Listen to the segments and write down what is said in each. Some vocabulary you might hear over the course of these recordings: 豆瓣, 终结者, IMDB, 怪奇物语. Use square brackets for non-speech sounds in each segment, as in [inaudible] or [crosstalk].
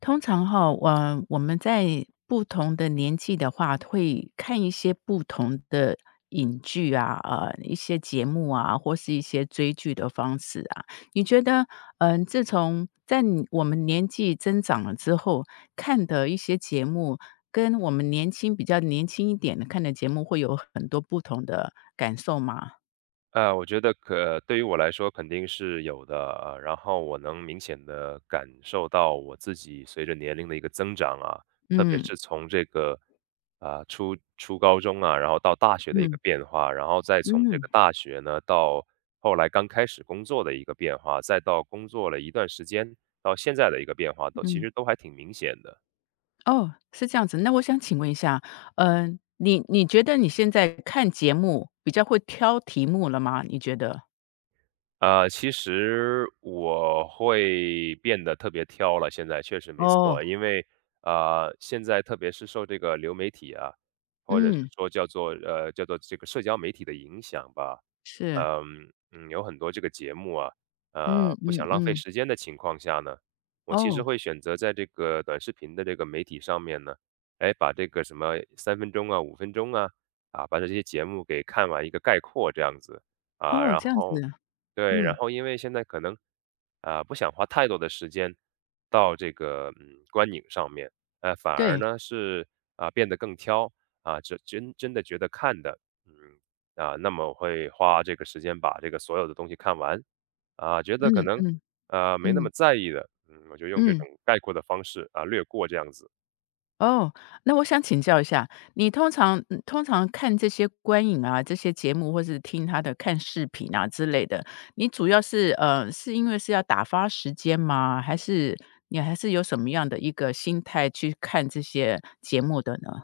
通常哈，我们在不同的年纪的话，会看一些不同的影剧啊，一些节目啊，或是一些追剧的方式啊。你觉得，自从在我们年纪增长了之后，看的一些节目，跟我们比较年轻一点的看的节目，会有很多不同的感受吗？我觉得对于我来说肯定是有的，然后我能明显的感受到我自己随着年龄的一个增长啊，特别是从这个，初高中啊，然后到大学的一嗯个变化，然后再从嗯这个嗯大学呢，到后来刚开始工作的一个变化，再到工作了一段时间，到现在的一个变化，都嗯其嗯。实都还挺明显的。哦，是这样子。那我想请问一下，你觉得你现在看节目比较会挑题目了吗？你觉得？其实我会变得特别挑了，现在确实没哦，错。因为，现在特别是受这个流媒体啊，或者是嗯，说叫做这个社交媒体的影响吧，是，嗯嗯，有很多这个节目啊，嗯不嗯想浪费嗯，时间的情况下呢，我其实哦会选择在这个短视频的这个媒体上面呢，哎，把这个什么三分钟啊、五分钟啊，把这些节目给看完一个概括这样子。啊，哦，然这样子，后对，然嗯，后因为现在可能，不想花太多的时间到这个，观影上面，反而对，呢是，变得更挑，真的觉得看的，嗯，那么我会花这个时间把这个所有的东西看完，觉得可嗯能，嗯没那么嗯在意的，嗯，我就用这嗯。种概括的方式，略过这样子。哦，那我想请教一下，你通常看这些观影啊，这些节目，或是听他的看视频啊之类的，你主要是是因为是要打发时间吗？还是你还是有什么样的一个心态去看这些节目的呢？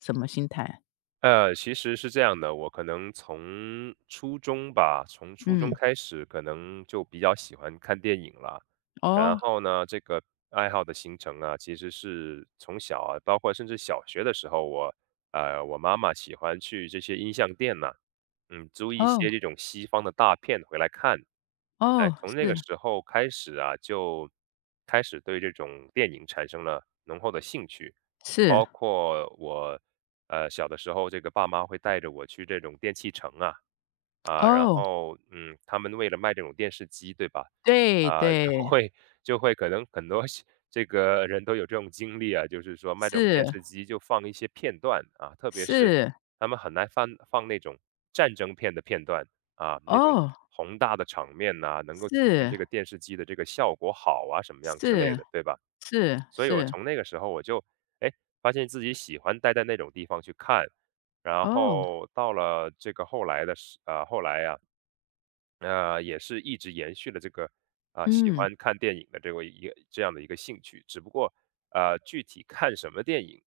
什么心态？其实是这样的，我可能从初中吧，从初中嗯，开始可能就比较喜欢看电影了。然哦后呢，这个爱好的形成啊，其实是从小啊，包括甚至小学的时候，我妈妈喜欢去这些音像店呐，嗯，租一哦些这种西方的大片回来看。哎，哦，从那是个时候开始啊，就开始对这种电影产生了浓厚的兴趣。是，包括我，小的时候这个爸妈会带着我去这种电器城啊，然哦，后，嗯，他们为了卖这种电视机，对吧？对啊，就对，会就会可能很多这个人都有这种经历啊，就是说卖这种是电视机就放一些片段啊，特别是是，他们很难放那种战争片的片段啊，那种哦，宏大的场面呐，能够体现这是个电视机的这个效果好啊，什么样之类是的，对吧？是所以我是，从那个时候我就，哎，发现自己喜欢待在那种地方去看，然哦，后到了这个后来呀、也是一直延续了这个啊、喜嗯。欢看电影的这个一个这样的一个兴趣，只不过具体看什么电影，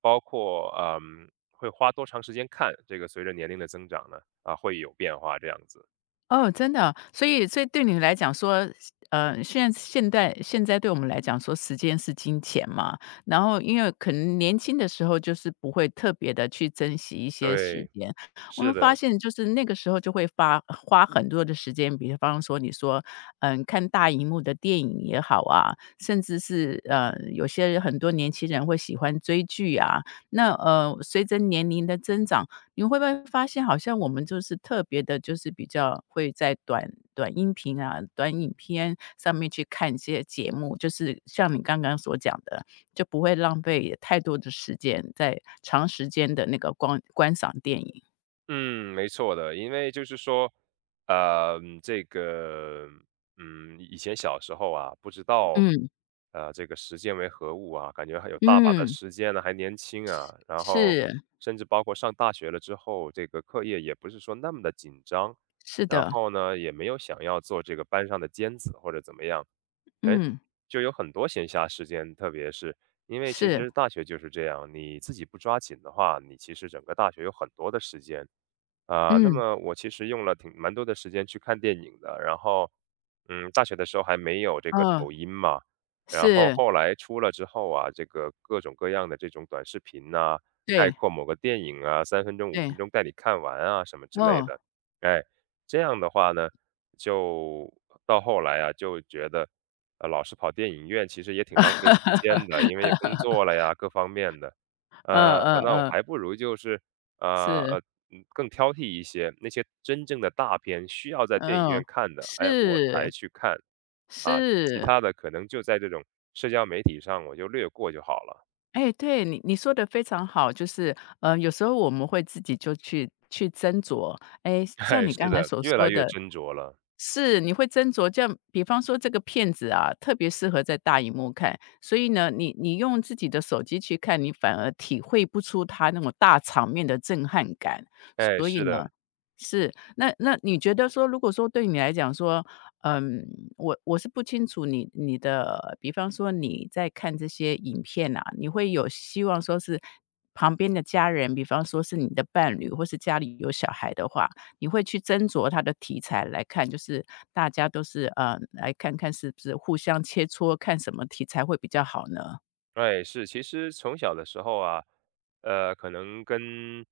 包括会花多长时间看，这个随着年龄的增长呢啊、会有变化这样子。哦，真的啊，所以对你来讲说，现在对我们来讲说，时间是金钱嘛，然后因为可能年轻的时候就是不会特别的去珍惜一些时对，间，我们是发的，现就是那个时候就会花很多的时间，比方说你说，看大荧幕的电影也好啊，甚至是，有些人很多年轻人会喜欢追剧啊，那，随着年龄的增长，你会不会发现好像我们就是特别的，就是比较会在短音频啊、短影片上面去看一些节目，就是像你刚刚所讲的，就不会浪费太多的时间在长时间的那个光观赏电影。嗯，没错的，因为就是说，这个，嗯，以前小时候啊，不知道，嗯，这个时间为何物啊，感觉还有大把的嗯，时间呢，还年轻啊，然后是，甚至包括上大学了之后，这个课业也不是说那么的紧张，是然的，后呢，也没有想要做这个班上的尖子或者怎么样，哎，嗯，就有很多闲暇时间，特别是因为其是，实大学就是这样，你自己不抓紧的话，你其实整个大学有很多的时间。那嗯，么我其实用了挺蛮多的时间去看电影的，然后，嗯，大学的时候还没有这个嗯，抖音嘛，然后是，后来出了之后啊，这个各种各样的这种短视频呐、概对，括某个电影啊，三分钟、五对，分钟带你看完啊，什么之类哦，的，哎，这样的话呢，就到后来啊，就觉得，老是跑电影院其实也挺浪费时间的，[laughs] 因为工作了呀，各方面的，嗯嗯那我嗯，还不如就是。呃是，呃，嗯，更挑剔一些，那些真正的大片需要在电影嗯，院看的，哎，我才是，去看，啊，其是。他的可能就在这种社交媒体上我就略过就好了。哎，对，你说的非常好，就是，有时候我们会自己就去斟酌。哎，[laughs] 像哎，你刚是才的，所越来说越的，斟酌了。是，你会斟酌，这样比方说这个片子啊，特别适合在大荧幕看，所以呢，你用自己的手机去看，你反而体会不出它那种大场面的震撼感。哎，所以是的。呢是，那你觉得说，如果说对你来讲说，嗯，我是不清楚你的比方说你在看这些影片啊，你会有希望说是旁边的家人，比方说是你的伴侣或是家里有小孩的话，你会去斟酌它的题材来看，就是大家都是来看看是不是互相切磋，看什么题材会比较好呢？对，是，其实从小的时候啊，可能跟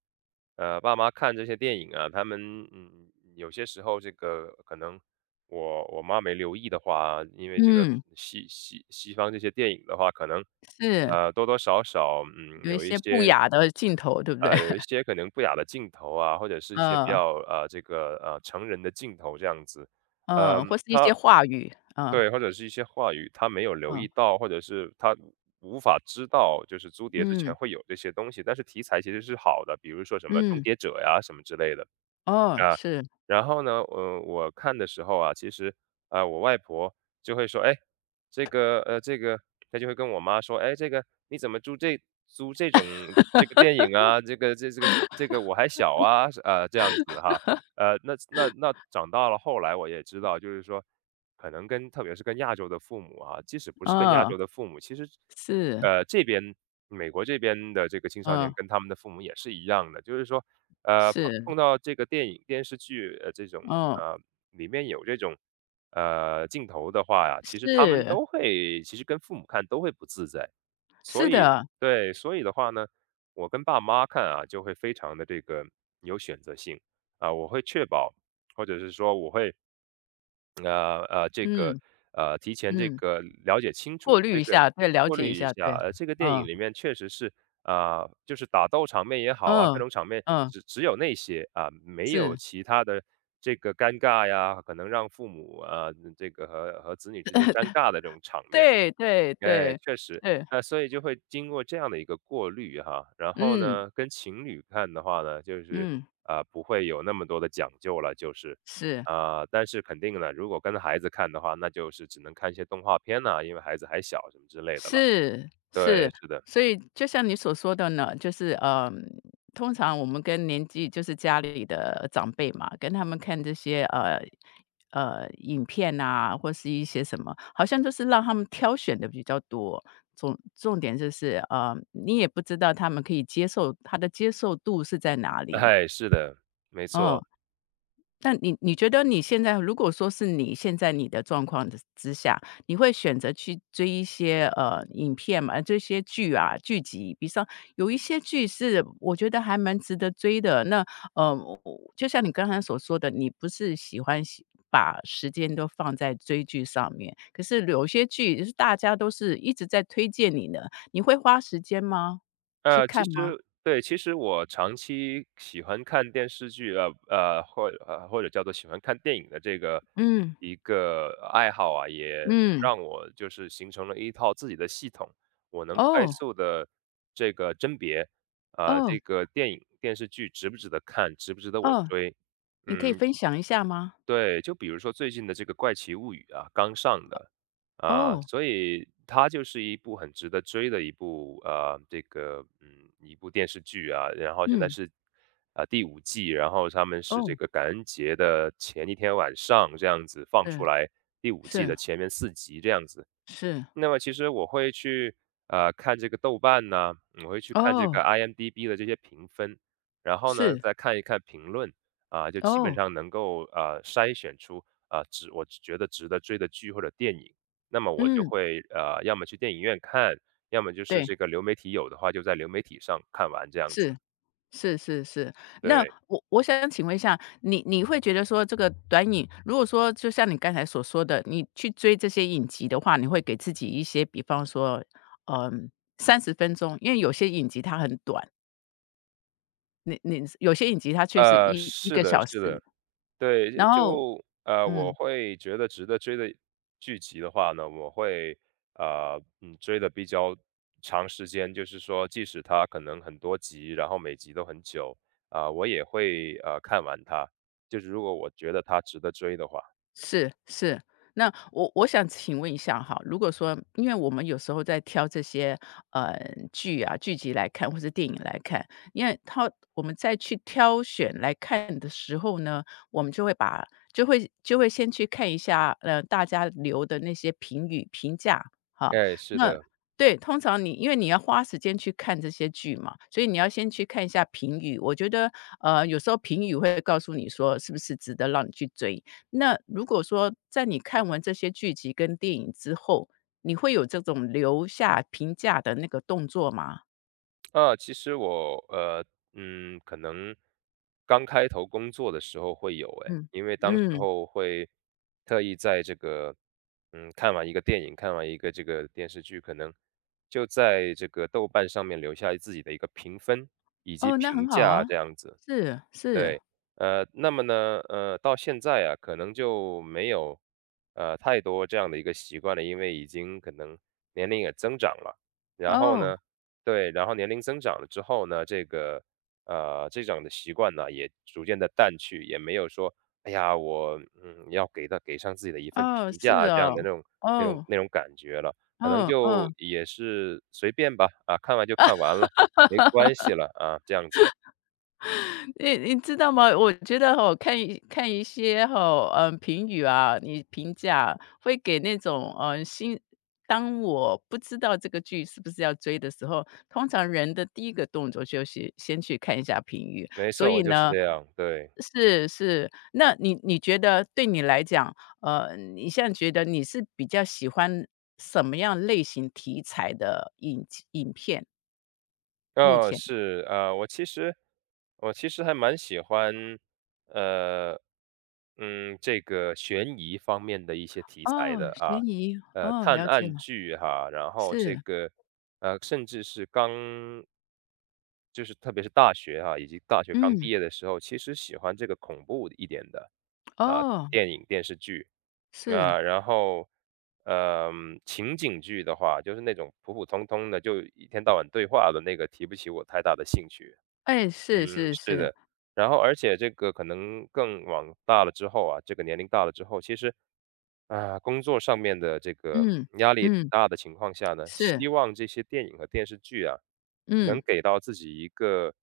爸妈看这些电影啊，他们有些时候这个可能我妈没留意的话，因为这个嗯，西方这些电影的话，可能是，多多少少有一有一些不些雅的镜头，对不对？[laughs] 可能不雅的镜头啊，或者是一些比嗯，较这个成人的镜头这样子，嗯，或是一些话语，嗯，对，或者是一些话语，他没有留意嗯，到，或者是他无法知道，就是租碟之前嗯，会有这些东西，但是题材其实是好的，比如说什么《终嗯，结者》呀什么之类的。哦，啊，是，然后呢，我看的时候啊，其实，我外婆就会说：“哎，这个这个”她就会跟我妈说：“哎，这个你怎么租这种电影啊，这个这个我还小啊。”是这样子哈。那长大了，后来我也知道，就是说可能跟特别是跟亚洲的父母啊，即使不是跟亚嗯，洲的父母，其实，是，这边美国这边的这个青少年嗯，跟他们的父母也是一样的，就是说碰是，碰到这个电影、电视剧，这种嗯，呃，里面有这种镜头的话呀，其实他们是，都会，其实跟父母看都会不自在，所是以的，对，所以的话呢，我跟爸妈看啊，就会非常的这个有选择性啊，我会确保，或者是说我会这个嗯，提前这嗯，个了解清过楚，滤这一个下，对，了过解滤一一下，对，下。这个电影嗯，里面确实是，就是打斗场面也好啊，各嗯，种场面嗯，只有那些啊、没有是。其他的这个尴尬呀，可能让父母啊、这个和子女之间尴尬的这种场面。对对哎，对，确实。对，那所以就会经过这样的一个过滤哈，然后嗯，呢，跟情侣看的话呢，就是，嗯，不会有那么多的讲究了，就是。是，但是肯定呢，如果跟孩子看的话，那就是只能看一些动画片呐，因为孩子还小什么之类的了。是，对，是。是的，所以就像你所说的呢，就是，通常我们跟年纪就是家里的长辈嘛，跟他们看这些，影片啊，或是一些什么，好像都是让他们挑选的比较多。重点就是，你也不知道他们可以接受他的接受度是在哪里，哎，是的，没嗯。错。那你觉得你现在如果说是你现在你的状况的之下，你会选择去追一些，影片嘛，这些剧啊、剧集，比上有一些剧是我觉得还蛮值得追的。那，我就像你刚才所说的，你不是喜欢喜把时间都放在追剧上面，可是有些剧就是大家都是一直在推荐你呢，你会花时间吗？去其看实吗？对，其实我长期喜欢看电视剧啊，或者叫做喜欢看电影的这个嗯，一个爱好啊，也嗯，让我就是形成了一套自己的系统，我能快哦，速的这个甄别，哦，这个电影电视剧值不值得看，值不值得我哦，追，你可以嗯，分享一下吗？对，就比如说最近的这个《怪奇物语》啊，刚上的，哦，所以它就是一部很值得追的一部啊，这个一部电视剧啊。然后现在嗯，是第五季，然后他们是这哦，个感恩节的前一天晚上这样子放嗯，出来第五季是的前面4集这样子。是，那么其实我会去，看这个豆瓣呐，我会去看这个 哦，IMDB 的这些评分，然后呢，是，再看一看评论，就基本哦，上能够，筛选出，我觉得值得追的剧或者电影。那么我就嗯，会，要么去电影院看，要么就是对，这个流媒体有的话就在流媒体上看完这样子，是是是是。那对。我想请问一下，你会觉得说这个短影如果说就像你刚才所说的，你去追这些影集的话，你会给自己一些比方说，嗯30分钟，因为有些影集它很短，你你有些影集它却是一一是个的小时，是的。对，然后就我嗯。会觉得值得追的剧集的话呢，我会追的比较长时间，就是说，即使它可能很多集，然后每集都很久，啊、我也会看完它。就是如果我觉得它值得追的话，是是，那我想请问一下哈，如果说，因为我们有时候在挑这些呃剧啊剧集来看，或是电影来看，因为他我们再去挑选来看的时候呢，我们就会先去看一下大家留的那些评语评价哈，哎，是那。的。对，通常你因为你要花时间去看这些剧嘛，所以你要先去看一下评语。我觉得，有时候评语会告诉你说是不是值得让你去追，那如果说在你看完这些剧集跟电影之后，你会有这种留下评价的那个动作吗？其实我可能刚开头工作的时候会有诶，嗯，因为当时嗯，候会特意在这个，看完一个电影，看完一个这个电视剧，可能就在这个豆瓣上面留下自己的一个评分以及哦，那很评好价啊，这样子。是是，对，那么呢，到现在啊，可能就没有，太多这样的一个习惯了，因为已经可能年龄也增长了，然后哦，呢，对，然后年龄增长了之后呢，这种的习惯呢，也逐渐的淡去，也没有说，哎呀，我要给到给上自己的一份哦，评价是啊这样哦，的那种那种哦，那种感觉了，可能哦就哦。也是随便吧，啊，看完就看完了，没关系了啊，这样子。你知道吗？我觉得哈，看一些哈，嗯，评语啊，你评价会给那种，嗯，当我不知道这个剧是不是要追的时候，通常人的第一个动作就是先去看一下评语。没所错，我以就是呢这样，对。是是，那你觉得对你来讲，你现在觉得你是比较喜欢什么样类型题材的影片？目哦，前？是，我其实我其实还蛮喜欢，呃，这个悬疑方面的一些题材哦，的啊，悬疑，哦，探了解案了，剧哈。然后这是。个，甚至是刚就是特别是大学哈，以及大学刚嗯，毕业的时候，其实喜欢这个恐怖一点的，啊，哦，电影、电视剧。是，啊，然后，情景剧的话，就是那种普普通通的，就一天到晚对话的那个，提不起我太大的兴趣。哎，是嗯，是是是，的。然后，而且这个可能更往大了之后啊，这个年龄大了之后，其实啊，工作上面的这个嗯，压力也挺嗯，大的情况下呢，是，希望这些电影和电视剧啊，能嗯，给到自己一个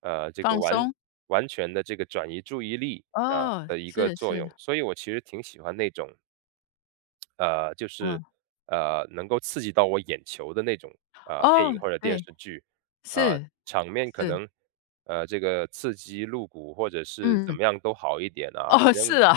这个放松，完全的这个转移注意力啊哦，的一个是作是，用。所以我其实挺喜欢那种呃，就是嗯，能够刺激到我眼球的那种电哦，影或者电对，视剧，啊、是场面可是，能这个刺激露骨或者是怎嗯，么样都好一点啊，哦，反是正啊，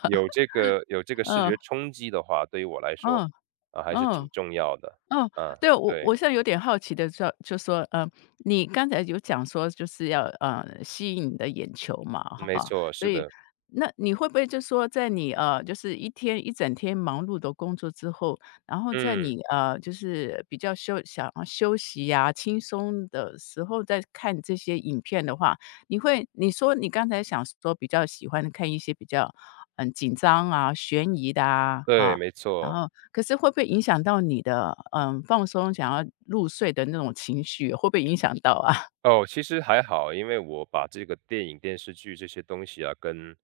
有 这个有这个视嗯，觉冲击的话，对于我来说嗯，啊、还是嗯。挺重要的。哦，啊，对，我对，我现在有点好奇的就说，你刚才有讲说就是要，吸引你的眼球嘛，没哈，错，所是以的，那你会不会就说在你，就是一整天忙碌的工作之后，然后在嗯，你，就是比较想要休息呀、轻松的时候再看这些影片的话，你会你说你刚才想说比较喜欢看一些比较，紧张啊、悬疑的啊，对，哈，没然错。后可是会不会影响到你的，放松想要入睡的那种情绪，会不会影响到啊？[laughs] 哦，其实还好，因为我把这个电影、电视剧这些东西啊，跟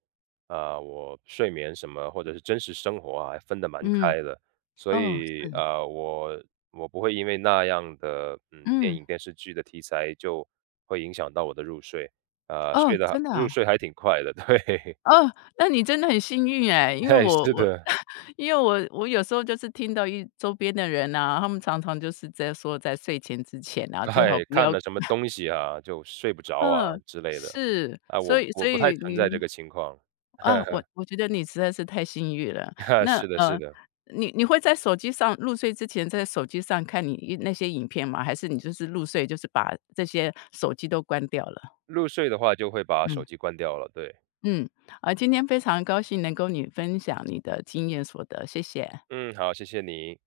啊、我睡眠什么或者是真实生活啊，还分得蛮嗯，开的，所哦，以是的，啊我不会因为那样的电嗯，影、电视剧的题材就会影响到我的入睡，啊，哦，真的啊？入睡还挺快的，对。哦，那你真的很幸运哎，[laughs] 因为哎，我是我 的，[laughs] 因为我有时候就是听到一周边的人啊，他们常常就是在说在睡前之前啊，最好哎，不看要，了什么东西啊，就睡不着啊嗯，之类的，是，啊，所我以我所不太以存在这你个情况。[laughs] 哈啊，我觉得你实在是太幸运了。哈，那，是的，是的。你会在手机上入睡之前，在手机上看你一那些影片吗？还是你就是入睡，就是把这些手机都关掉了？入睡的话就会把嗯，手机关掉了，对。嗯，啊，今天非常高兴能够你分享你的经验所得，谢谢。嗯，好，谢谢你。